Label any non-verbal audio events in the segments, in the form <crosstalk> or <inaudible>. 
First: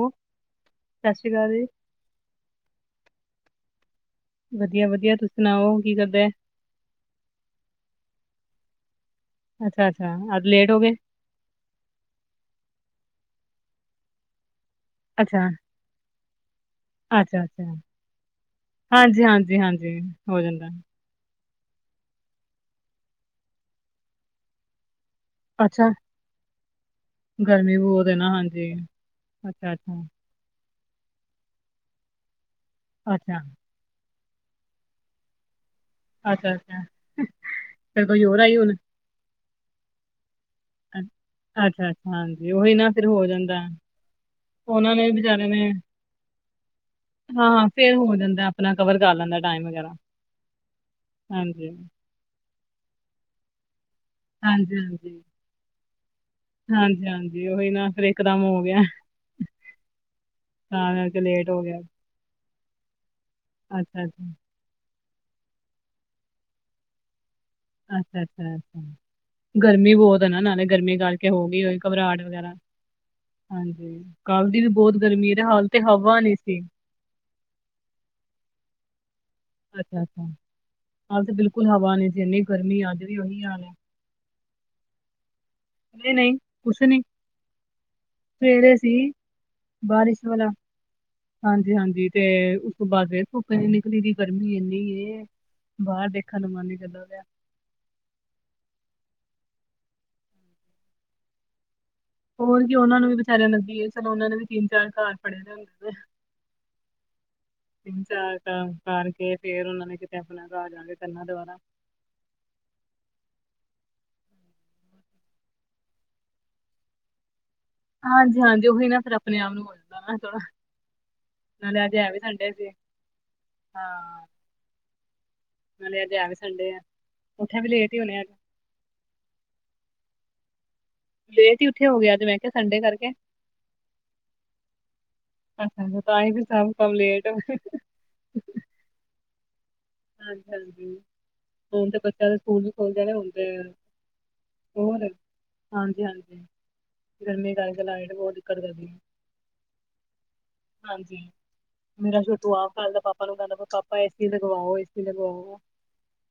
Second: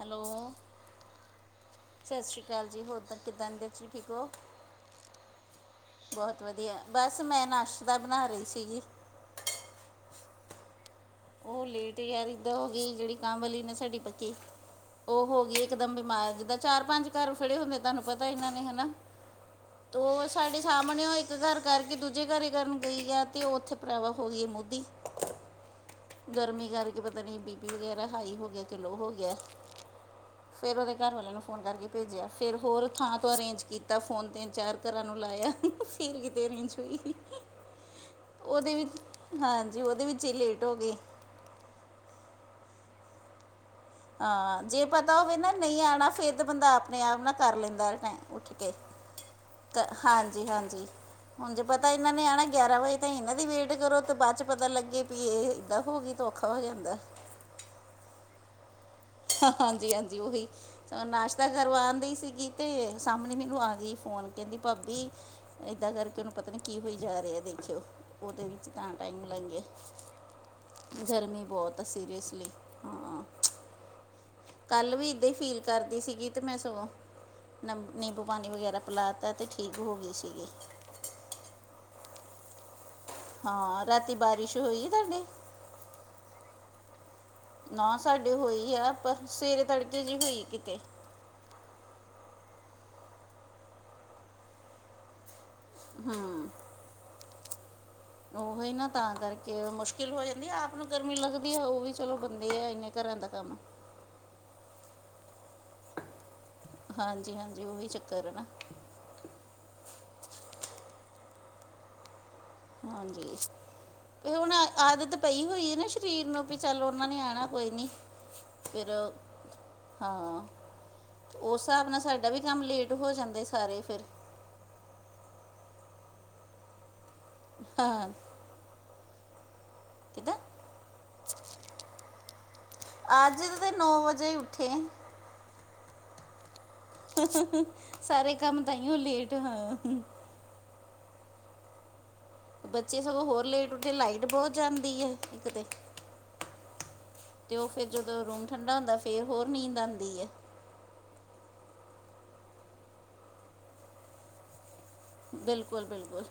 Hello, ਸਤਿ ਸ਼੍ਰੀ ਅਕਾਲ ਜੀ ਸਤਿ ਸ਼੍ਰੀ ਅਕਾਲ ਜੀ ਹੋਰ ਤਾਂ ਕਿੱਦਾਂ, ਤੂਸੀ ਠੀਕ ਹੋ। ਵਧੀਆ-ਵਧੀਆ, ਤੁਸੀਂ ਸੁਣਾਓ ਕੀ ਕਰਦੇ ਐ। ਬਹੁਤ ਵਧੀਆ ਬਸ ਮੈਂ ਨਾਸ਼ਤਾ ਬਣਾ ਰੀ ਸੀਗੀ ਅੱਛਾ, ਅੱਛਾ, ਅੱਜ ਲੇਟ ਹੋ ਗਏ ਉ ਲੇਟ ਯਾਰ ਏਦਾਂ ਹੋ ਗਈ, ਜਿਹੜੀ ਕੰਮ ਵਾਲੀ ਨਾ ਸਾਡੀ ਪੱਕੀ ਉ ਹੋ ਅੱਛਾ ਗਈ ਇੱਕ ਦਮ ਬਿਮਾਰ, ਜਿੱਦਾਂ ਚਾਰ ਪੰਜ ਘਰ ਅੱਛਾ ਫੜੇ ਅੱਛਾ ਹੁੰਦੇ ਤੁਹਾਨੂੰ ਪਤਾ, ਏਨਾਂ ਨੇ ਹਨਾ ਹਾਂਜੀ ਹਾਂਜੀ ਹਾਂਜੀ ਤੋ ਹੋ ਸਾਡੇ ਜਾਂਦਾ ਸਾਹਮਣੇ ਹੋੲ ਇੱਕ ਘਰ ਕਰਕੇ, ਦੂਜੇ ਘਰ ਕਰਨ ਗਈ ਐ, ਤੇ ਉਹ ਉੱਥੇ ਭਰਾਵਾ ਹੋ ਗਈ ਹੈ ਮੁਦੀ ਅੱਛਾ ਗਰਮੀ ਕਰਕੇ ਪਤਾ ਨਹੀਂ, ਬੀ ਪੀ ਗਰਮੀ ਵਗੈਰਾ ਬਹੁਤ ਹੈ ਨਾ ਹਾਈ ਹੋ ਗਿਆ, ਹਾਂਜੀ ਕਿ ਲੋਅ ਹੋ ਗਿਆ। ਅੱਛਾ ਅੱਛਾ ਫੇਰ ਉਹਦੇ ਘਰ ਵਾਲਿਆਂ ਨੂੰ ਫੋਨ ਕਰਕੇ ਭੇਜਿਆ, ਫਿਰ ਹੋਰ ਥਾਂ ਤੋਂ ਅੱਛਾ ਅਰੇਂਜ ਕਿਤ ਤਾ ਫੋਨ 'ਤੀਨ-ਚਾਰ ਘਰਾਂ ਨੂੰ ਲਾਇਆ ਕਿਤੇ ਅੱਛਾ ਅਰੇਂਜ ਅੱਛਾ ਹੋਈ, ਫਿਰ ਕੋਈ ਹੋਰ ਆਈ ਹੁਣ ਉਹਦੇ ਵਿੱਚ ਹਾਂਜੀ, ਉਹਦੇ ਵਿੱਚ ਇਹ ਲੇਟ ਹੋ ਗਈ ਅੱਛਾ-ਅੱਛਾ ਹਾਂਜੀ, ਉਹੀ ਨਾ ਫਿਰ ਹੋ ਜਾਂਦਾ ਹਾਂ, ਜੇ ਉਹਨਾਂ ਨੇ ਪਤਾ ਹੋਵੇ ਵਿਚਾਰੇ ਨਾ ਨੇ ਨਹੀਂ ਆਉਣਾ, ਫੇਰ ਤੇ ਬੰਦਾ ਆਪਣੇ ਆਪ ਨਾ ਹਾਂ ਕਰ ਹਾਂ ਲੈਂਦਾ ਫਿਰ ਹੋ ਟਾਈਮ, ਜਾਂਦਾ ਉੱਠ ਕੇ ਆਪਣਾ ਕਵਰ ਕਰ ਕੇ ਹਾਂਜੀ-ਹਾਂਜੀ ਹਨ ਜੇ ਪਤਾ ਇਹਨਾਂ ਨੇ ਆਣਾ, ਗਿਆਰਾਂ ਵਜੇ ਤਾਹੀ ਇਹਨਾਂ ਦੀ ਵੇਟ ਕਰੋ ਤੇ ਬਾਅਦ ਚ ਪਤਾ ਹਾਂਜੀ ਲੱਗੇ ਹਾਂਜੀ ਪੀ ਇਹ ਏਦਾਂ ਹੋਗੀ, ਤਾਂ ਔਖਾ ਹੋ ਜਾਂਦਾ। ਜੀ ਉਹੀ ਨਾ ਫੇਰ ਇਕਦਮ ਹੋ ਗਿਆ। ਹਾਂਜੀ-ਹਾਂਜੀ ਉਹੀ, ਤਾਂ ਕਰਕੇ ਨਾਸ਼ਤਾ ਲੇਟ ਹੋ ਗਿਆ ਕਰਵਾਉਣਦਗੀ ਸੀਗੀ, ਤੇ ਸਾਹਮਣੇ ਮ ਆ ਗਈ ਅੱਛਾ ਅੱਛਾ ਫੋਨ ਕਹਿੰਦੀ ਭਾਬੀ ਏਦਾਂ ਕਰਕੇ ਉਹਨੂੰ ਪਤਾ ਨੀ ਕੀ ਹੋਈ ਜਾ ਰਿਹਾਦੇ ਅੱਛਾ-ਅੱਛਾ ਅ ਗਰਮੀ ਬਹੁਤ ਹੈ ਨਾ ਨਾਲੇ ਗਰਮੀ ਗਾਲਕੇ ਹੋ ਗਈ ਹੋ ਬਹੁਤ ਆ ਘਬਰਾਹਟ ਸੀਰੀਅਸਲੀ ਵਗੈਰਾ। ਹਾਂ ਹਾਂਜੀ ਕੱਲ ਦੀ ਵੀ ਬਹੁਤ ਇਦਾਂ ਹੀ ਗਰਮੀ ਤੇ ਫੀਲ ਹਾਲ ਤੇ ਕਰਦੀ ਹਵਾ ਸੀਗੀ ਨੀ ਤੇ ਮੈਂ ਸੀ। ਸਗੋਂ ਨਮ ਨਿੰਬੂ ਪਾਣੀ ਵਗੈਰਾ ਪਲਾ ਤਾ ਅਤੇ ਠੀਕ ਹੋ ਗਈ ਅੱਛਾ-ਅੱਛਾ ਸੀਗੀ ਕਾਲ ਤੇ ਬਿਲਕੁਲ ਹਵਾ ਨ ਜੇ ਇੰਨੀ ਗਰਮੀ ਆੱਜ ਵੀ ਉਹੀ ਹਾਲ ਹੈ। ਹਾਂ ਰਾਤੀ ਬਾਰਿਸ਼ ਹੋਈ ਤੁਹਾਡੀ? ਨਹੀਂ-ਨਹੀਂ ਕੂਛ ਨਹੀਂ ਨਾ ਸਾਡੇ ਹੋਈ ਸਵੇਰੇ ਆ ਸੀ ਪਰ ਸਵੇਰੇ ਤੜਕੇ ਜ ਹੋਈ ਕਿਤੇ। ਹਾਂਜੀ-ਹਾਂਜੀ ਤੇ ਉਸ ਤੋਂ ਬਾਅਦ ਫੇਰ ਧੁੱਪ ਏਨੀ ਨਿਕਲੀ ਦੀ ਗਰਮੀ ਇੰਨੀ ਏ ਬਾਹਰ ਦੇਖਣ ਦਾ ਮਨ ਨੀ ਕਰਦਾ ਪੇਆ। ਉਹੀ ਨਾ ਤਾਂ ਕਰਕੇ ਮੁਸ਼ਕਿਲ ਹੋ ਜਾਂਦੀ ਹੈ ਆਪ ਨੂੰ ਗਰਮੀ ਲੱਗਦੀ ਹੈ ਉਹ ਵੀ ਚਲੋ ਬੰਦੇ ਹੋਰ ਆ ਕੀ ਇੰਨੇ ਉਹਨਾਂ ਨੂੰ ਵੀ ਘਰਾਂ ਦਾ ਵਿਚਾਰੇ ਕੰਮ ਲੱਗੀ ਏ ਚਲੋ ਉਹਨਾ ਦੇ ਵੀ ਤਿੰਨ ਚਾਰ ਪੜ੍ਹੇ ਜਾਣਗੇ। ਹਾਂਜੀ-ਹਾਂਜੀ ਉਹੀ ਚੱਕਰ ਹੈ ਚਾਰ ਨਾ। ਘਰ ਕਰਕੇ ਫ਼ਿਰ ਉਹਨਾਂ ਨੇਂ ਕਿੱਤੇ ਆਪਣਾਂ ਘਰ ਜਾਣਾ ਕਰਨਾਂ ਦੁਬਾਰਾ। ਹਾਂਜੀ। ਏਂ ਹੁਣ ਆਦਤ ਪਈ ਹੋਈ ਹੈਂ ਨਾ ਸ਼ਰੀਰ ਨੂੰ ਪਈ ਚੱਲ ਉਹਨਾਂ ਨੇਂ ਆਉਣਾਂ ਕੋਈ ਨੀਂ। ਹਾਂਜੀ ਹਾਂਜੀ ਉਹੀ ਨਾ ਫ਼ਿਰ ਆਪਣੇਂ ਆਪ ਨੂੰ ਹੋਰ ਤਰ੍ਹਾਂ ਥੋੜਾਂ ਹਾਂ ਉਸ ਸਾਬ ਨਾਲ਼ ਸਾਡਾ ਵੀ ਕੰਮ ਲੇਟ ਹੋ ਜਾਂਦੇਂ ਸਾਰੇ ਫ਼ਿਰ। ਨਾਲ਼ੇ ਅੱਜ ਹੈਂ ਵੀ ਸੰਡੇ ਆ। ਉੱਠੇ ਵੀ ਲੇਟ ਹੀ ਹਾਂ ਹੋਣੇਂ ਅੱਜ। ਕਿੱਦਾਂ। ਲੇਟ ਹੀ ਉੱਠਿਆ ਹੋ ਗਿਆ ਅੱਜ ਮੈਂ ਕਿਹਾ ਸੰਡੇ ਕਰਕੇ ਅੱਜ਼ ਤੇ ਨੌ ਵਜ਼ੇ ਹੀ ਉੱਠੇ ਅੱਛਾ ਅੱਛਾ ਤਾਈਂ ਫ਼ਿਰ ਸਭ। ਕੰਮ ਲੇਟ ਸਾਰੇ ਕੰਮ ਤਾਂਈਓਂ ਲੇਟ। ਹਾਂ ਹਾਂਜੀ, ਹਾਂਜੀ। ਹੁਣ ਤਾਂ ਬੱਚਿਆਂ ਸਕੂਲ ਵੀ ਖੁੱਲ ਬੱਚੇ ਜਾਣੇ ਸਗੋਂ ਹੁਣ ਹੋਰ ਤੇ ਲੇਟ ਉੱਠੇ। ਲਾਈਟ ਬਹੁਤ ਜਾਂਦੀ ਹੋਰ ਏਂ ਇੱਕ ਤੇ ਹਾਂਜੀ-ਹਾਂਜੀ ਗਰਮੀ ਤੇ ਉਹ ਕਰਕੇ ਫ਼ਿਰ ਲਾਈਟ ਜਦੋਂ ਬਹੁਤ ਰੂਮ ਦਿੱਕਤ ਠੰਢਾ ਕਰਦੀ ਹੈ ਹੁੰਦਾਂ। ਫ਼ਿਰ ਹੋਰ ਨੀਂਦ ਆਉਂਦੀ ਏਂ ਹਾਂਜੀ ਮੇਰਾ ਛੋਟੂ ਆਪ ਕਿਹ ਦੀਦਾ ਦਾ ਪਾਪਾਂ ਨੂੰ ਕਹਿੰਦਾਂ ਪਾਪਾ ਏਸੀ ਲਗਵਾਉ ਏਸੀ ਲਗਵਾਉ। ਬਿਲਕੁਲ ਬਿਲਕੁਲ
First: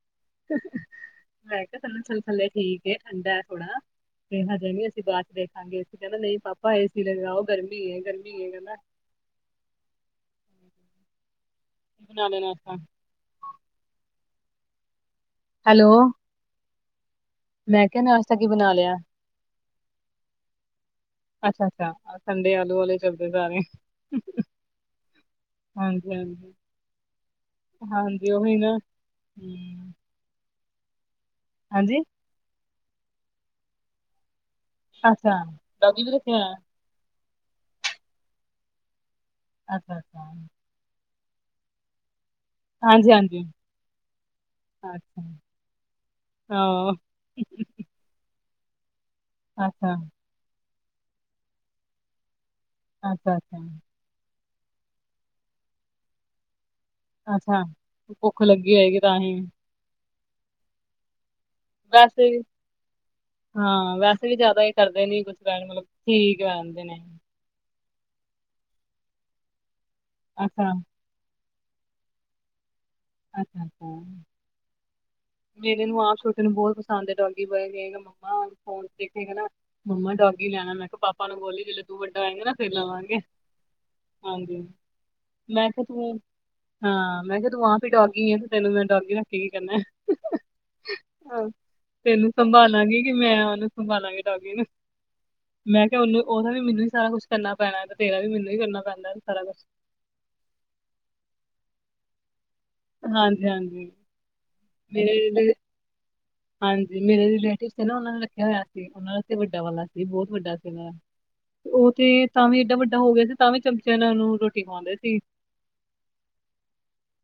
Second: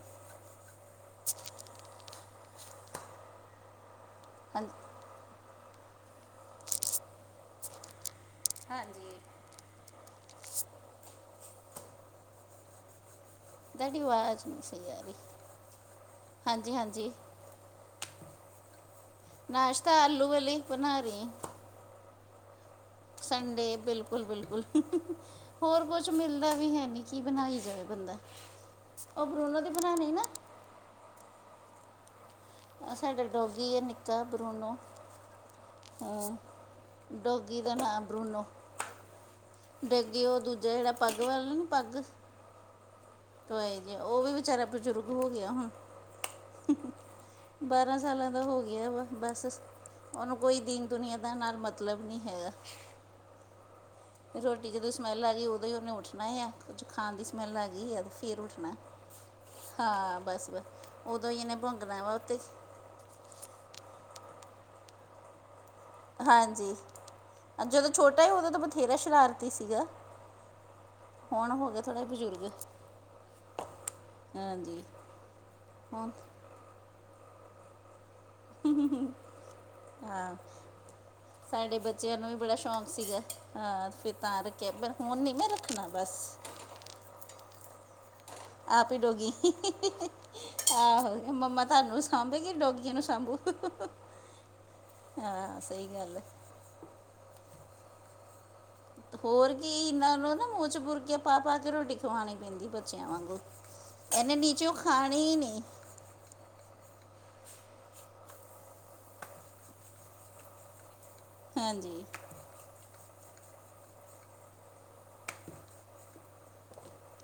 ਮੈਂ ਕਿਹਾਂ ਚਲੋਂ ਥਲ ਥੱਲੇ ਠੀਕ ਠੰਢਾ ਹੈਂ ਥੋੜਾਂ ਹਜੇ ਹਾਂਜੀ ਨੀਂ ਅਸੀਂ ਬਾਅਦ ਚ ਦੇਖਾਂਗੇ ਅਸੀਂ ਕਹਿੰਦਾਂ ਨਹੀਂ ਪਾਪਾ ਏ ਸੀ ਲਗਾਓ ਗਰਮੀ ਗਰਮੀ ਕਹਿੰਦਾ ਹਾਂਜੀ ਨਾਲ਼ੇ ਮੋਸਮ। ਤਾਡੀ ਵਾਜ ਨ੍ਹੀਂ ਸਹੀ ਆ ਰਹੀ ਹੈਲੋ। ਹਾਂਜੀ-ਹਾਂਜੀ ਮੈਂ ਕਿਹਾਿਆ ਨਾਸ਼ਤਾ ਕੀ ਬਣਾ ਲਿਆ, ਨਾਸ਼ਤਾ ਆਲੂ ਵਾਲੇ ਬਣਾ ਰਹੀ ਅੱਛਾ-ਅੱਛਾ ਸੰਡੇ ਆਲੂ ਵਾਲੇ ਚੱਲਦੇ ਸਾਰੇ ਸੰਡੇ ਬਿਲਕੁਲ-ਬਿਲਕੁਲ ਹੋਰ ਕੁੱਛ ਹਾਂਜੀ ਹਾਂਜੀ ਮਿਲ਼ਦਾ ਵੀ ਹੈਂ ਨੀਂ ਕੀ ਬਣਾਈ ਜਾਵੇ ਬੰਦਾਂ। ਹਾਂਜੀ ਉਹੀ ਨਾ ਉਖ ਰੂਨੋ ਦੇ ਹਮ ਬਣਾਉਣੇ ਨਾ। ਹਾਂਜੀ। ਸਾਡਾ ਡੋਗੀ ਆ ਨਿੱਕਾ ਬਰੂਨੋ। ਅੱਛਾ। ਡੋਗੀ ਵੀ ਰੱਖਿਆ ਆ ਹੋਇਆ ਡੋਗੀ ਦਾ ਨਾਂ ਬਰੁਣੋ। ਅੱਛਾ ਡੱਗੀ। ਅੱਛਾ ਉਹ ਦੂਜ਼ਾ ਜਿਹੜਾਂ ਪਗ ਵਲ ਨੀਂ ਪੱਗ। ਹਾਂਜੀ, ਹਾਂਜੀ। ਉਹ ਵੀ ਵਿਚਾਰਾਂ ਬਜ਼ੁਰਗ ਅੱਛਾ ਹੋ ਗਿਆਂ ਹੁਣ। ਹਾਂ ਬਾਰਾਂ ਸਾਲਾਂ ਦਾ ਹੋ ਗਿਆਂ ਵਾ ਬਸ ਅੱਛਾ ਉਹਨੂੰ ਕੋਈ ਦੀਨ ਦੁਨੀਆਂ ਦਾ ਨਾਲ਼ ਮੱਤਲਬ ਨੀਂ ਹੈਗਾ। ਅੱਛਾ, ਅੱਛਾ। ਰੋਟੀ ਜਦੋਂ ਸਮੈਲ ਆਗੀ। ਉਦੋਂ ਹੀ ਉਹਨੇਂ ਉੱਠਣਾ ਐ। ਕੁੱਝ ਖਾਣ ਦੀ ਸਮੈਲ ਅੱਛਾ ਆ ਗਈ ਫ਼ਿਰ ਭੁੱਖ ਉੱਠਣਾ। ਲੱਗੀ ਹੋਏਗੀ ਤਾਂ ਹੀ ਹਾਂ ਬਸ ਬਸ ਉਦੋਂ ਹੀ ਇਹਨੇ ਮੋਹ। ਵੈਸੇ ਵੀ। ਹਾਂ ਵੈਸੇ ਵੀ ਜ਼ਿਆਦਾ ਇਹ ਕਰਦੇ ਨੀਂ ਕੁੱਛ ਬਹਿਣ ਵਾਲਾਂ ਹਾਂਜੀ ਜਦੋਂ ਛੋਟਾਂ ਹੀ। ਉਦੋਂ ਤਾਂ ਬਥੇਰਾ ਸ਼ਰਾਰਤੀ ਸੀਗਾ। ਅੱਛਾ। ਹੁਣ ਹੋਂਗੇ ਥੋੜੇ ਬਜ਼ੁਰਗ਼। ਅੱਛਾ। ਮੇਰੇ ਨੂੰ ਹੁਣ ਆਪ ਛੋਟੇ ਨੂੰ ਬਹੁਤ ਪਸੰਦ ਏ। <inaudible> ਆ ਦੇਖੋ ਦੇਖੇਂਗਾ ਨਾ। ਮੰਮਾ ਹਾਂ ਡੋਗੀ ਲੈਣਾਂ। ਮੈਂ ਕਿਹਾਂ ਪਾਪਾਂ ਨੂੰ ਬੋਲੀਂ ਸਾਡੇ ਜੇ ਤੂੰ ਬੱਚਿਆਂ ਵੱਡਾ ਨੂੰ ਵੀ ਹੋਏਂਗਾ ਨਾ ਬੜਾ ਫ਼ਿਰ ਸ਼ੌਂਕ ਸੀਗਾ ਲਵਾਂਗੇ। ਹਾਂ ਫ਼ਿਰ ਤਾਂ ਹਾਂਜੀ ਰੱਖਿਆਂ। ਪਰ ਹੁਣ ਨ੍ਹੀਂ ਮੈਂ ਕਿਹਾ ਰੱਖਣਾਂ ਬਸ। ਤੂੰ ਹਾਂ। ਮੈਂ ਕਿਹਾਂ ਤੂੰ ਆਪ ਹੀ ਡੋਗੀ ਏਂ। ਤੈਂਨੂੰ ਮੈਂ ਆਪ ਹੀ ਡੋਗੀ ਰੱਖ ਕੇ ਕੀ ਕਰਨਾ। ਆਹੋ ਹਾਂਜੀ। ਮੰਮਾ ਤੁਹਾਨੂੰ ਤੈਂਨੂੰ ਸਾਂਭੇਗੀ ਡੋਗੀ ਸੰਭਾਲਾਂਗੀ ਨੂੰ ਕਿ ਮੈਂ ਸਾਂਭੂ ਉਹਨੂੰ ਸੰਭਾਲਾਂਗੀ ਡੋਗੀ ਨੂੰ। ਹਾਂ ਸਹੀ ਮੈਂ ਕਿਹਾਂ ਗੱਲ ਉਹਨੂੰ ਹੈ। ਉਹਦਾ ਵੀ ਮੈਂਨੂੰ ਹੀ ਸਾਰਾਂ ਕੁੱਛ ਕਰਨਾਂ ਪੈਣਾਂ ਤੇ ਤੇੇਰਾ ਵੀ ਮੈਂਨੂੰ ਹੀ ਕਰਨਾਂ ਪੈਣਾ ਸਾਰਾਂ ਕੁੱਛ। ਨਾਲ਼ ਰੋਜ਼ ਨਾ ਮੂੰਹ ਚ ਬੁਰਕੀਆਂ ਪਾ ਪਾ ਕੇ ਰੋਟੀ ਖਵਾਉਣੀ ਪੈਂਦੀ। ਬੱਚਿਆਂ ਵਾਂਗੂ ਹਾਂਜੀ ਹਾਂਜੀ ਇਹਨੇ ਨੀਚੲੌ ਮੇਰੇ ਖਾਣੀਂ ਰਿਲੇ- ਨੀਂ। ਹਾਂਜੀ ਮੇਰੇ ਰਿਲੇਟਿਵ ਸੀ ਨਾ ਉਹਨ੍ਹਾਂ ਨੇ ਰੱਖਿਆਂ ਹੋਇਆਂ ਸੀ। ਉਹਨਾਂ ਦਾ ਵੱਡਾ ਵਾਲਾਂ ਸੀ। ਬਹੁਤ ਵੱਡਾ ਸੀ। ਉਹ ਹਾਂਜੀ ਤੇ ਤਾਂ ਵੀ ਏਡਾ ਵੱਡਾ ਹੋ ਗਿਆਂ ਸੀ। ਤਾਂ ਵੀ ਚਮਚਿਆਂ ਨਾਲ ਰੋਟੀ ਖਵਾਉਂਦੇ ਸੀ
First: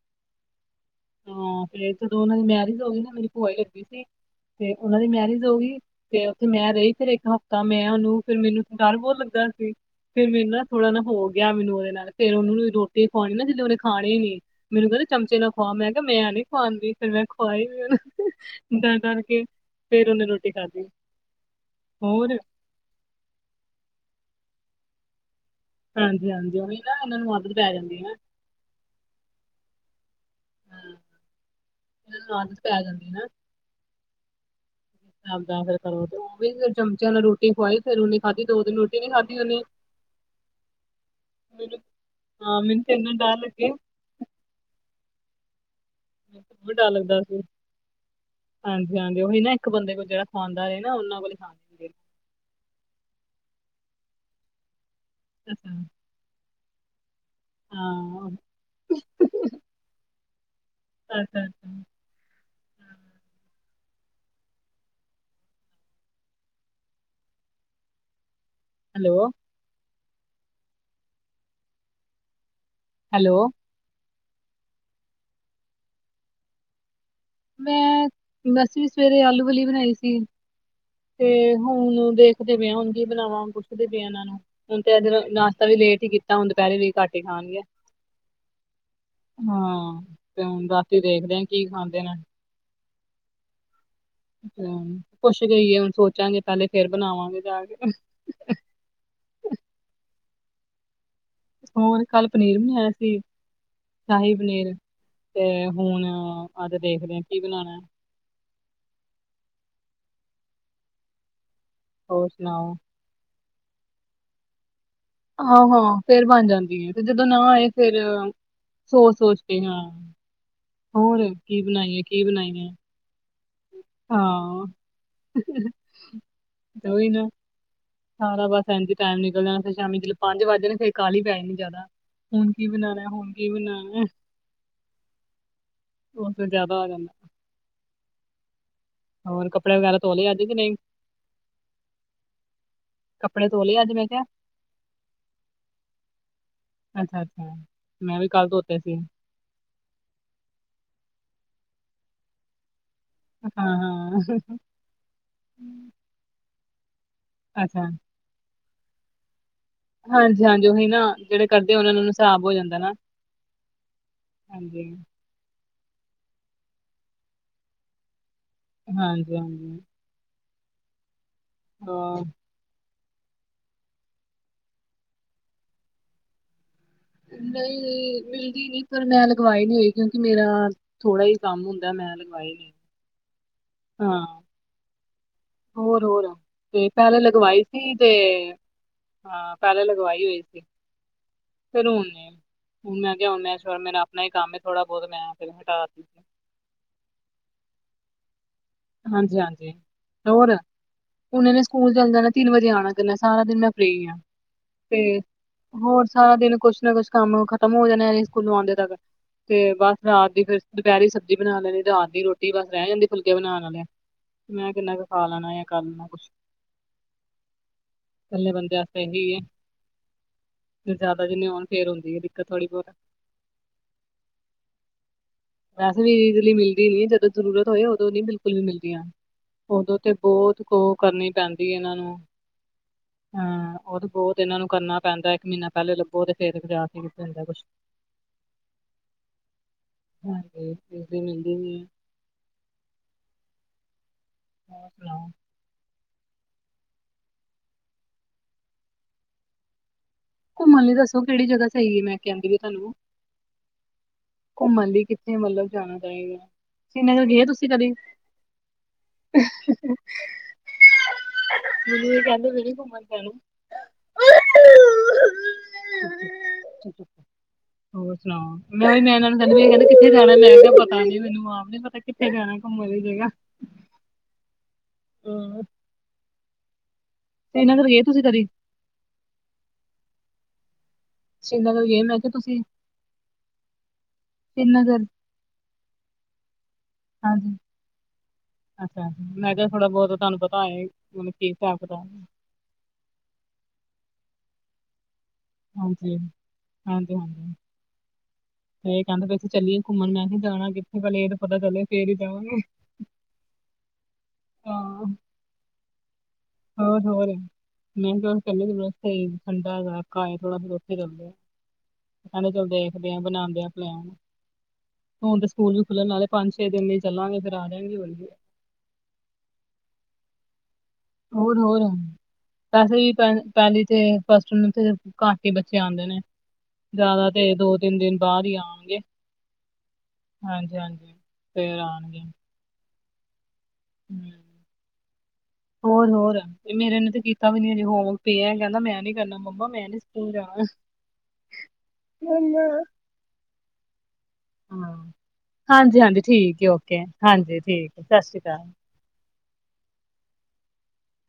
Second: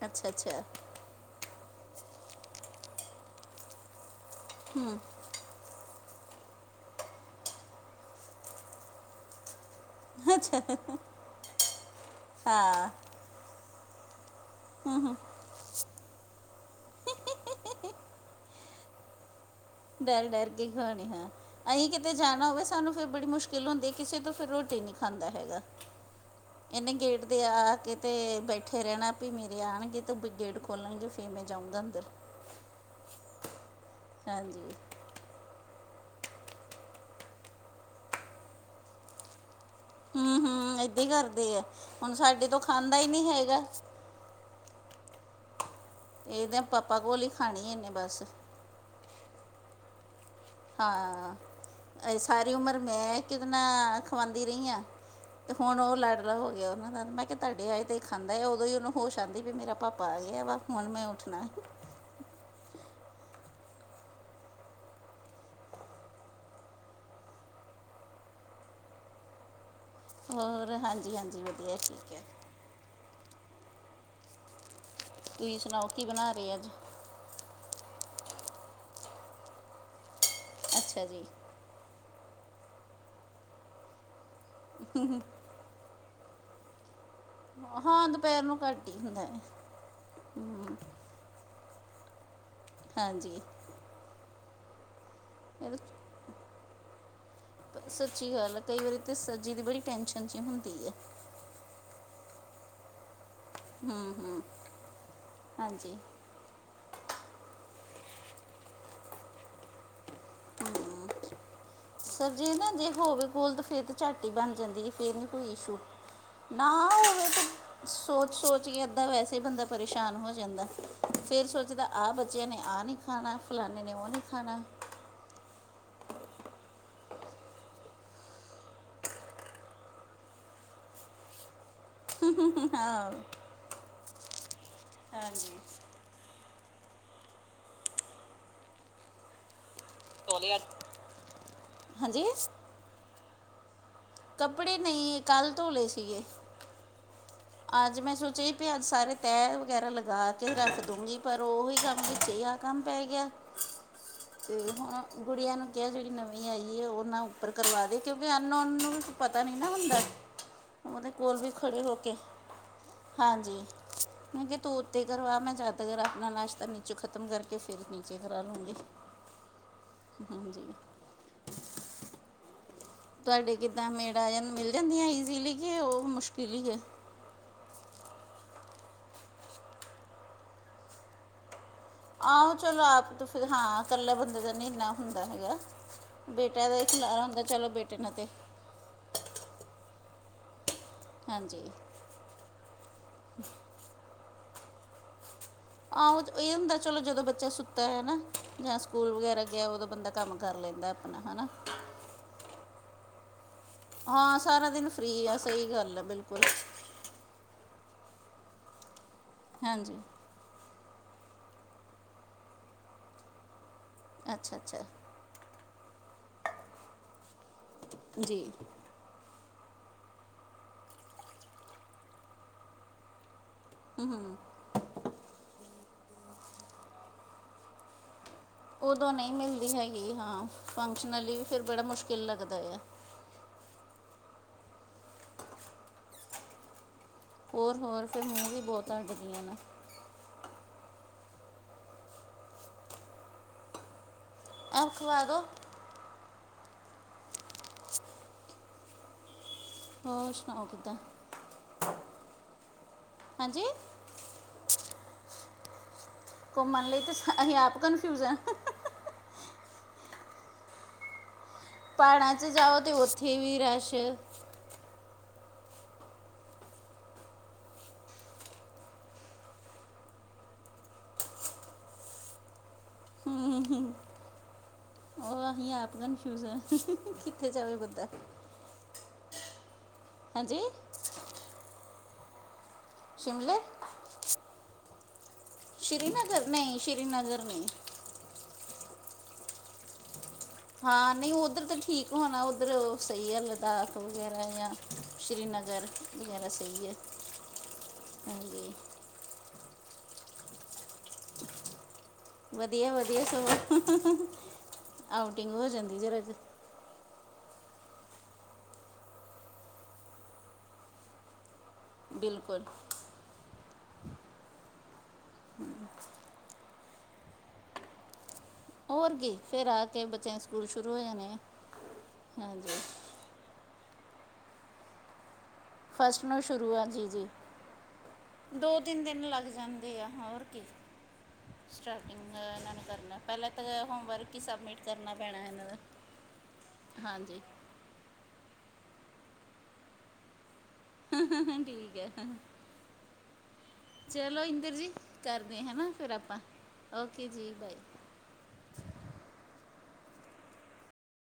ਅੱਛਾ ਅੱਛਾ ਹਾਂ ਫ ਜਦੋਂ ਉਹਨਾਂ ਦੀ ਮੈਰਿਜ ਹੋ ਗਈ ਨਾ ਮੇਰੀ ਭੂਆਈ ਲੱਗੀ ਸੀ ਤੇ ਹੂੰ ਉਹਨਾਂ ਦੀ ਮੈਰਿਜ ਹੋ ਗਈ ਤੇ ਉੱਥੇ ਮੈਂ ਰਹੀ ਫਿਰ ਇੱਕ ਹਫ਼ਤਾ ਮੈਂ ਉਹਨੂੰ ਫਿਰ ਮੈਨੂੰਥ ਡਰ ਬਹੁਤ ਲੱਗਦਾ ਸੀ ਫੇਰ ਮੈਨੂੰ ਅੱਛਾ ਨਾ ਥੋੜਾ ਨਾ ਹੋ ਗਿਆ ਮੈਨੂੰ ਉਹਦੇ ਨਾਲ਼ੇਰ ਉਹਨੂੰ ਹਾਂ ਰੋਟੀ ਖਵਾਉਣੀ ਨਾ ਜੇ ਉਹਨੇ ਖਾ ਹੀ ਨੀ ਮੈਨੂੰ ਹੂੰ ਕਹਿੰਦਾ ਹੂੰ ਚਮਚੇ ਨਾਲ ਖੁਆ ਮੈਂ ਕਿਹਾ ਮੈਂ ਨੀ ਖੁਂਦੀ ਫਿਰ ਮੈਂ ਖਵਾਈ ਵੀ ਡਰ ਡਰ ਕੇ ਫਿਰ ਉਹਨੇ ਡਰ ਡਰ ਰੋਟੀ ਕੇ ਖਾਧੀ ਖਣੀ ਹਾਂ ਅਸੀਂ ਕਿਤੇ ਹੋਰ ਜਾਣਾ ਹੋਵੇ ਸਾਨੂੰ ਫੇਰ ਬੜੀ ਮੁਸ਼ਕਿਲ ਹੁੰਦੀ ਹੈ ਕਿਸੇ ਤੋਂ ਫਿਰ ਰੋਟੀ ਨ ਨਹੀਂ ਖਾਂਦਾ ਹੈਗਾ ਹਾਂਜੀ ਹਾਂਜੀ ਉਹੀ ਨਾ ਇਹਨੇ ਇਹਨਾਂ ਗੇਟ ਨੂੰ ਦੇ ਆਦਤ ਪੈ ਆ ਕੇ ਜਾਂਦੀ ਹੈ ਤੇ ਨਾ। ਬੈਠੇ ਇਕੱਠੇ ਰਹਿਣਾ ਵੀ ਮੇਰੇ ਆਉਣਗੇ ਤਾਂ ਗੇਟ ਹਾਂ ਖੋਲਣਗੇ ਫਿਰ ਮੈਂ ਜਾਊਂਗਾ ਅੰਦਰ ਇਹਨਾਂ ਆਦਤ ਪੈ ਜਾਂਦੀ ਨਾ ਹਾਂਜੀ ਉਹ ਵੀ ਚਮਚਿਆਂ ਨਾਲ ਰੋਟੀ ਖਵਾਈ ਫਿਰ ਨੀ ਖਾਧੀ ਦੋ ਦਿਨ ਰੋਟੀ ਨੀ ਖਾਧੀ ਓਨੀ ਹੂੰ, ਹੂੰ ਏਦਾਂ ਹੀ ਕਰਦੇ ਆ ਹੁਣ ਸਾਡੇ ਤੋਂ ਹਾਂ ਮੈਨੂੰ ਤੇ ਖਾਂਦਾ ਹੀ ਇੰਨਾ ਨਹੀਂ ਡਰ ਹੈਗਾ ਲੱਗੇ ਮੈਨੂੰ ਇਹ ਤੇ ਤਾਂ ਬਹੁਤ ਡਰ ਪਾਪਾ ਲੱਗਦਾ ਕੋਲ ਹੀ ਸੀ ਖਾਣੀ ਨੇ ਬਸ ਹਾਂਜੀ ਹਾਂਜੀ ਉਹੀ ਨਾ ਇੱਕ ਬੰਦੇ ਕੋ ਜਿਹੜਾ ਖਵਾਉਂਦਾ ਰਹੇ ਨਾ ਉਹਨਾਂ ਕੋਲ ਹਾਂ ਹੀ ਖਾਣੀ ਹੁੰਦੀ ਇਹ ਸਾਰੀ ਉਮਰ ਮੈਂ ਕਿਤਨਾ ਖਵਾਉਂਦੀ ਰਹੀ ਹਾਂ ਤੇ ਹੁਣ ਅੱਛਾ ਉਹ ਲਾਡਲਾ ਹੋ ਗਿਆਂ ਉਹਨਾਂ ਦਾ। ਮੈਂ ਕਿਹਾਂ ਤੁਹਾਡੇ ਆਏਂ ਤੇ ਹਾਂ ਖਾਂਦਾ ਏਂ। ਉਦੋਂ ਹੀ ਉਹਨੂੰ ਹੋਸ਼ ਆਂਦੀ ਵੀ ਮੇਰਾ ਭਾਪਾ ਆਗੇ। ਫ਼ਿਰ ਮੈਂ ਫ਼ੋਨ ਮੇਂ ਉੱਠਣਾ ਅੱਛਾ ਏਂ। ਅੱਛਾ <inaudible> ਹੈਲੋ। ਹੋਰ ਹਾਂਜੀ ਹਾਂਜੀ ਵਧੀਆ ਠੀਕ ਹੈ ਹੈਲੋ ਤੁਸੀਂ ਸੁਣਾਓ ਕੀ ਬਣਾ ਰਹੇ ਅੱਜ ਮੈਂ ਦਸ ਵੀ ਸਵੇਰੇ ਆਲੂਵਲੀ ਬਣਾਈ ਸੀ ਅੱਛਾ ਜੀ ਤੇ ਹੁਣ ਦੇਖਦੇ ਪਏ ਹੁਣ ਕੀ ਬਣਾਵਾਂ ਪੁੱਛਦੇ ਪਏ ਇਹਨਾਂ ਨੂੰ ਹੁਣ ਤੇ ਨਾਸ਼ਤਾ ਵੀ ਲੇਟ ਹੀ ਕੀਤਾ ਹੁਣ ਦੁਪਹਿਰੇ ਵੀ ਘੱਟ ਹੀ ਖਾਣਗੇ ਹਾਂ ਦੁਪਹਿਰ ਨੂੰ ਘੱਟ ਹੀ ਹੁੰਦਾ ਹਾਂ ਤੇ ਹੁਣ ਰਾਤੀ ਦੇਖਦੇ ਆਾਂ ਕੀ ਖਾਂਦੇ ਨੇ ਹਾਂਜੀ ਹ ਕੁੱਛ ਇਹ ਤਾਂ ਕੇਈਏ ਹੁਣ ਸੋਚਾਂਗੇ ਪਹਿਲੇ ਫੇਰ ਬਣਾਵਾਂਗੇ ਜਾ ਕੇ ਸੱਚੀ ਗੱਲ ਹੈ ਕਈ ਵਾਰੀ ਤੇ ਸਰਜੀ ਦੀ ਬੜੀ ਟੈਂਨਸ਼ਨ ਚ ਹੁੰਦੀ ਹੈ ਹੋਰ ਕੱਲ ਪਨੀਰ ਬਣਾਇਆ ਸੀ ਹੂੰ ਸ਼ਾਹੀ ਹੂੰ ਪਨੀਰ ਤੇ ਹਾਂਜੀ ਹੁਣ ਆਹ ਤੇ ਦੇਖਦੇ ਆ ਕੀ ਬਣਾਉਣਾ ਹੋਰ ਸਰ ਜੇ ਨਾ ਸੁਣਾਓ ਜੇ ਹੋਵੇ ਗੋਲ ਦਫੇਰ ਤੇ ਝਾਟੀ ਬਣ ਜਾਂਦੀ ਹੈ ਤੇਰਾ ਕੋਈ ਹਾਂ ਇਸ਼ੂ ਹਾਂ ਫੇਰ ਬਣ ਨਾ ਜਾਂਦੀ ਹੈ ਤੇ ਜਦੋਂ ਹੋਵੇ ਨਾ ਆਏ ਫੇਰ ਸੋਚ-ਸੋਚ ਕੇ ਇੱਦਾਂ ਸੋਚ ਵੈਸੇ ਸੋਚ ਕੇ ਬੰਦਾ ਹਾਂ ਪਰੇਸ਼ਾਨ ਹੋ ਜਾਂਦਾ ਹੋਰ ਫਿਰ ਕੀ ਸੋਚਦਾ ਬਣਾਈਏ ਆਹ ਕੀ ਬੱਚਿਆਂ ਨੇ ਬਣਾਈਏ ਆਹ ਨੀ ਖਾਣਾ। ਫਲਾਣੇ ਨੇ ਉਹ ਨਹੀਂ ਖਾਣਾ ਹਾਂ ਉਹੀ ਨਾ। ਸਾਰਾ ਬਸ ਇੰਜ ਹੀ ਟਾਈਮ ਨਿਕਲ ਜਾਣਾ ਫਿਰ ਸ਼ਾਮੀ ਜਦ ਪੰਜ ਵੱਜ ਜਾਣੇ ਫੇਰ ਕਾਲੀ ਪੈ ਜਾਣੀ ਜਾਦਾ। ਹੁਣ ਕੀ ਬਣਾਣਾ, ਹਾਂ ਹੁਣ ਕੀ ਬਣਾਣਾ ਹਾਂਜੀ ਉਹ ਤੇ ਜਿਆਦਾ ਆ ਜਾਂਦਾ। ਹੋਰ ਕੱਪੜੇ ਵਗੈਰਾ ਧੋ ਲੇ ਆਜ ਕਿ ਤੋਲੇ ਅੱਜ ਨਈਂ। ਹਾਂਜੀ ਕੱਪੜੇ ਧੋ ਲਏ ਅੱਜ ਮੈਂ ਕਿਹਾ? ਕੱਪੜੇ ਨਹੀ ਕੱਲ ਧੋਲੇ ਸੀਗੇ। ਅੱਛਾ-ਅੱਛਾ ਅੱਜ ਮੈਂ ਵੀ ਕੱਲ ਸੋਚਿਆ ਧੋਤੇ ਅੱਜ ਸੀ, ਸਾਰੇ ਤੈਅ ਵਗੈਰਾ ਲਗਾ ਕੇ ਰੱਖ ਦੂੰਗੀ ਪਰ ਉਹੀ ਕੰਮ ਵਿੱਚ ਜਿਹਾ ਕੰਮ ਪੈ ਗਿਆ। ਹਾਂ-ਹਾਂ, ਤੇ ਹੁਣ ਗੁੜੀਆਂ ਨੂੰ ਕਿਹਾ ਜਿਹੜੀ ਨਵੀਂ ਨਵੀ ਆਈਏ ਉਹ ਨਾ ਉੱਪਰ ਅੱਛਾ, ਕਰਵਾ ਦੇ ਕਿਉਂਕਿ ਅਨਨੋਨ ਨੂੰ ਪਤਾ ਨੀ ਨਾ ਹੁੰਦਾ ਹਾਂਜੀ-ਹਾਂਜੀ ਉਹੀ ਨਾ ਉਹਦੇ ਕੋਲ ਜਿਹੜੇ ਵੀ ਕਰਦੇ ਖੜੇ ਉਹਨਾਂ ਹੋ ਨੂੰ ਕੇ ਹਿਸਾਬ ਹੋ ਜਾਂਦਾ ਨਾ। ਹਾਂਜੀ ਮੈਂ ਕਿਹਾ ਤੂੰ ਹਾਂਜੀ, ਉੱਤੇ ਕਰਵਾ ਮੈਂ ਜਦ ਤੱਕ ਆਪਣਾ ਨਾਸ਼ਤਾ ਨੀਚੇ ਖਤਮ ਕਰਕੇ ਫਿਰ ਨੀਚੇ ਕਰਾ ਲੂੰਂਗੀ। ਹਾਂਜੀ-ਹਾਂਜੀ। ਹਾਂਜੀ। ਹਾਂ। ਤੁਹਾਡੇ ਕਿੱਦਾਂ ਮੇੜ ਆ ਜਾਨ ਮਿਲ ਜਾਂਦੀਆਂ ਈਜ਼ੀਲੀ ਕਿ ਉਹ ਮੁਸ਼ਕਿਲ ਹੀ ਹੈ। ਨਈ ਮਿਲਦੀ ਨੀ ਪਰ ਮੈਂ ਲਗਵਾਈ ਨਹੀਂ ਹੋਈ ਕਿਉਂਕਿ ਮੇਰਾ ਥੋੜਾ ਹੀ ਕੰਮ ਹੁੰਦਾ ਮੈਂ ਆਹੋ ਲਗਵਾਈ ਨੀ, ਚਲੋ ਆਪ ਤ ਫਿਰ ਹਾ ਕੱਲੇ ਹਾਂ, ਬੰਦੇ ਦਾ ਨੀ ਇੰਨਾ ਹੁੰਦਾ ਹੈਗਾ। ਹੋਰ-ਹੋਰ ਬੇਟਾ ਦਾ ਤੇ ਪਹਿਲੇ ਖਿਲਾਰਾ ਹੁੰਦਾ ਲਗਵਾਈ ਚਲੋ ਸੀ ਬੇਟੇ ਤੇ ਨਾਲ ਹਾ ਪਹਿਲੇ ਲਗਵਾਈ ਹੋਈ ਸੀ ਹਾਂਜੀ ਫਿਰ ਹੁਣ ਨੀ। ਹੁ ਮੈਂ ਕਿਹਾ ਹੁਣ ਮੈਂ <unintelligible> ਮਿਨ ਆਪਣਾ ਹੀਮ ਥੋੜਾ ਬਹੁਤ ਮੈਂ ਫਿਰ ਹਟਾ ਤੀ ਆਹੋ ਸੀ, ਇਹ ਹੁੰਦਾ ਚਲੋ ਜਦੋਂ ਬੱਚਾ ਸੁੱਤਾ ਹੋਇਆ ਨਾ ਜਾ ਸਕੂਲ ਵਗੈਰਾ ਗਿਆ ਹਾਂਜੀ-ਹਾਂਜੀ। ਉਹਦਾ ਬੰਦਾ ਕੰਮ ਹੋਰ, ਕਰ ਲੈਂਦਾ ਆਪਣਾ ਹੈ ਹੁਣ ਨਾ। ਇਹਨੇ ਸਕੂਲ ਚੱਲ ਜਾਣਾ ਤਿੰਨ ਵਜੇ ਆਣਾ ਕਰਨਾ ਸਾਰਾ ਦਿਨ ਮੈਂ ਫ੍ਰਰੀ ਹਾਂ ਸਾਰਾ ਦਿਨ ਤੇ ਫ੍ਰੀ ਆ ਸਹੀ ਗੱਲ ਹੈ ਹੋਰ ਸਾਰਾ ਬਿਲਕੁਲ ਦਿਨ ਕੁਛ ਨਾ ਕੁਛ ਕੰਮ ਖ਼ਤਮ ਹੋ ਜਾਣੇ ਸਕੂਲੋਂ ਆਉਂਦੇ ਤੱਕ ਤੇ ਬਸ ਹਾਂਜੀ ਰਾਤ ਫਿਰ ਦੁਪਹਿਰੀ ਸਬਜ਼ੀ ਬਣਾ ਲੈਣੀ ਰਾਤ ਦੀ ਰੋਟੀ ਬਸ ਰਹਿ ਜਾਂਦੀ ਫੁਲਕੇ ਬਣਾਣ ਆਲੇ। ਅੱਛਾ ਮੈਂ ਅੱਛਾ ਕਿੰਨਾ ਕੁ ਖਾ ਲੈਣਾ ਜਾ ਕਰ ਲੈਣਾ ਕੁਛ ਕੱਲੇ ਜੀ ਬੰਦੇ ਆ ਸਹੀ ਵੀ ਏ ਜਾਦਾ ਜਿਨੇ ਹੋਣ ਫੇਰ ਹੁੰਦੀ ਹੈ ਦਿੱਕਤ ਥੋੜ੍ਹੀ ਬੌਤ। ਹੂੰ-ਹੂੰ ਵੈਸੇ ਵੀ ਈਜੀਲੀ ਮਿਲਦੀ ਨੀ ਜਦੋਂ ਜ਼ਰੂਰਤ ਹੋਏ ਉਦੋਂ ਨੀ ਮਿਲ ਬਿਲਕੁਲ ਨੀ ਮਿਲਦੀਆ ਉਦੋਂ ਨਹੀਂ ਮਿਲਦੀ ਉਦੋਂ ਤੇ ਹੈਗੀ ਹਾਂ ਬਹੁਤ ਕੁ ਕਰਨੀ ਫੰਕਸ਼ਨਲੀ ਵੀ ਫਿਰ ਪੈਂਦੀ ਹੈ ਬੜਾ ਇਹਨਾਂ ਨੂੰ। ਮੁਸ਼ਕਿਲ ਲੱਗਦਾ ਆ ਹਾ ਉਹ ਤੇ ਬਹੁਤ ਇਹਨਾ ਨੂੰ ਕਰਨਾ ਪੈਂਦਾ ਇੱਕ ਮਹੀਨਾ ਪਹਿਲੇ ਲੱਭੋ ਤੇ ਫੇਰ ਜਾ ਕੇ ਹੁੰਦਾ ਕੁਛ ਹੋਰ-ਹੋਰ ਫਿਰ ਮੂੰਹ ਵੀ ਬੋਹਤ ਅਡਦੀਆ ਨਾ। ਹਾਂਜੀ ਜਲਦੀ ਮਿਲਦੀ ਨੀ ਹੈ। ਅ ਹੋਰ ਸੁਣਾਓ ਖਵਾਦੋਂ। ਹੋਰ ਸੁਣਾਓ ਘੁੰਮਣ ਲਈ ਕਿੱਦਾਂ ਦੱਸੋ ਕਿਹੜੀ ਜਗ੍ਹਾ ਸਹੀ ਹੈ ਮੈਂ ਕਹਿੰਦੀ ਵੀ ਤੁਹਾਨੂੰ। ਹਾਂਜੀ। ਘੁੰਮਣ ਲਈ ਕਿੱਥੇ ਮਤਲਬ ਜਾਣਾ ਚਾਹੀਦਾ। ਘੁੰਮਣ ਲਈ ਤਾਂ ਸ ਸ੍ਰੀਨਗਰ ਗਏ ਤੁਸੀਂ ਆਪ ਕਦੇ ਕਨਫਿਊਜ ਹੈ। ਮੈਨੂੰ ਇਹ ਪਹਾੜਾਂ 'ਚ ਕਹਿੰਦੇ ਪੈ ਨੇ ਜਾਓ ਤੇ ਘੁੰਮਣ ਜਾਨੂੰ। ਉੱਥੇ ਵੀ ਰਸ਼ ਹੋਰ ਸੁਣਾਓ? ਕਹਿੰ ਕਹਿੰਦਾ ਕਿੱਥੇ ਜਾਣਾ, ਲੈ ਤਾਂ ਪਤਾ ਨੀ ਮੈਨੂੰ ਆਪ ਵੀ ਨਹੀਂ ਪਤਾ, ਕਿੱਥੇ ਜਾਣਾ ਘੁੰਮਣ ਵਾਲੀ ਜਗ੍ਹਾ। ਉਹ ਅਸੀਂ ਆਪ ਕਨਫਿਊਜ ਆਂ। ਤੇ ਇਹਨਾਂ ਘਰ ਗਏ ਤੁਸੀਂ ਕਦੀ। ਹਾਂਜੀ। ਸ੍ਰੀਨਗਰ ਗਏ, ਮੈਂ ਕਿਹਾ ਤੁਸੀਂ। ਸ਼ਿਮਲੇ, ਸ੍ਰੀਨਗਰ ਸ਼੍ਰੀਨਗਰ, ਨਹੀਂ ਸ਼੍ਰੀਨਗਰ ਹਾਂਜੀ ਨਹੀਂ। ਅੱਛਾ, ਮੈਂ ਕਿਹਾ ਥੋਡਾ ਬਹੁਤ ਧੰਨਵਾਦ। ਹਾਂ, ਨਹੀਂ ਉੱਧਰ ਤਾਂ ਠੀਕ ਹੋਣਾ, ਉੱਧਰ ਸਹੀ ਆ, ਲਦਾਖ ਵਗੈਰਾ ਜਾਂ ਸ਼੍ਰੀਨਗਰ। ਹਾਂਜੀ ਘਰ ਵਗੈਰਾ ਸਹੀ ਐ, ਹਾਂਜੀ ਹਾਂਜੀ। ਕਹਿੰਦਾ ਬਸ ਚੱਲੀਏ ਘੁੰਮਣ, ਮੈਂਂ ਕਿਹਾ ਜਾਣਾ ਕਿਥੇ ਵਧੀਆ- ਵਧੀਆ ਸਗੋਂ ਹਾਂ ਆ ਫੀਟਿੰਗ ਹੋ ਜਾਂਦੀ ਐ ਜਰਾ ਜੀ। ਹੋਰ- ਹੋਰ ਮੇਨਟੇਨ ਸਹੀ ਠੰਡਾ ਘਰ ਥੋੜਾ <inaudible> ਬ ਚ ਕਹਿੰਦੇ ਬਿਲਕੁਲ ਚਲ ਦੇਖਦੇ ਆ ਬਣਾਂਦੇ ਆ ਪਲੈਨ, ਹੁਣ ਤੇ ਸਕੂਲ ਵੀ ਖੁੱਲਣ ਆਲੇ ਪੰਜ ਛੇ ਦਿਨ ਲਈ ਚੱਲਾਂਗੇ, ਫੇਰ ਆ ਜਾਆਂਗੇ ਬਲਕਿ। ਹੋਰ ਕੀ, ਫੇਰ ਆ ਕੇ ਬੱਚੇ ਦੇ ਸਕੂਲ ਸ਼ੁਰੂ ਹੋ ਜਾਣੇ ਐ, ਹੋਰ ਹੋਰ ਹਾਂਜੀ। ਵੈਸੇ ਵੀ ਪਹਿਲੀ ਤੇ ਫਸਟ ਨੂੰ ਤੇ ਘੱਟ ਹੀ ਬੱਚੇ ਆਂਦੇ ਨੇ, ਫਸਟ ਨੂੰ ਸ਼ੁਰੂ ਆ ਜੀ ਜੀ ਜ਼ਿਆਦਾ ਤੇ ਦੋ ਤਿੰਨ ਦਿਨ ਬਾਅਦ ਹੀ ਆਣਗੇ। ਦੇ ਆਂ ਹੋਰ ਕੀ, ਆਉਣਗੇ ਸਟਾਟਿੰਗ ਇਹਨਾਂ ਨੇ ਕਰਨਾ। ਪਹਿਲਾਂ ਤਾਂ ਹਮ, ਹੋਮਵਰਕ ਹੀ ਸਬਮਿਟ ਕਰਨਾ ਪੈਣਾ ਇਹਨਾਂ ਦਾ, ਹੋਰ ਹੋਰ ਇਹ ਮੇਰੇ ਨੇ ਹਾਂਜੀ। <inaudible> ਹੋਮਵਰਕ ਪੀਅਨ ਕਹਿੰਦਾ ਮੈਂ ਨੀ ਕਰਨਾ ਮੰਮਾ, ਮੈਂ ਨੀ ਸਕੂਲ ਜਾਣਾ। ਠੀਕ ਹੈ ਚਲੋ ਇੰਦਰ ਜੀ ਹਾਂ, ਕਰਦੇ ਹਨਾ ਫਿਰ ਆਪਾਂ, ਓਕੇ ਜੀ ਬਾਏ। ਸਸ ਰੀ ਕਾਲ।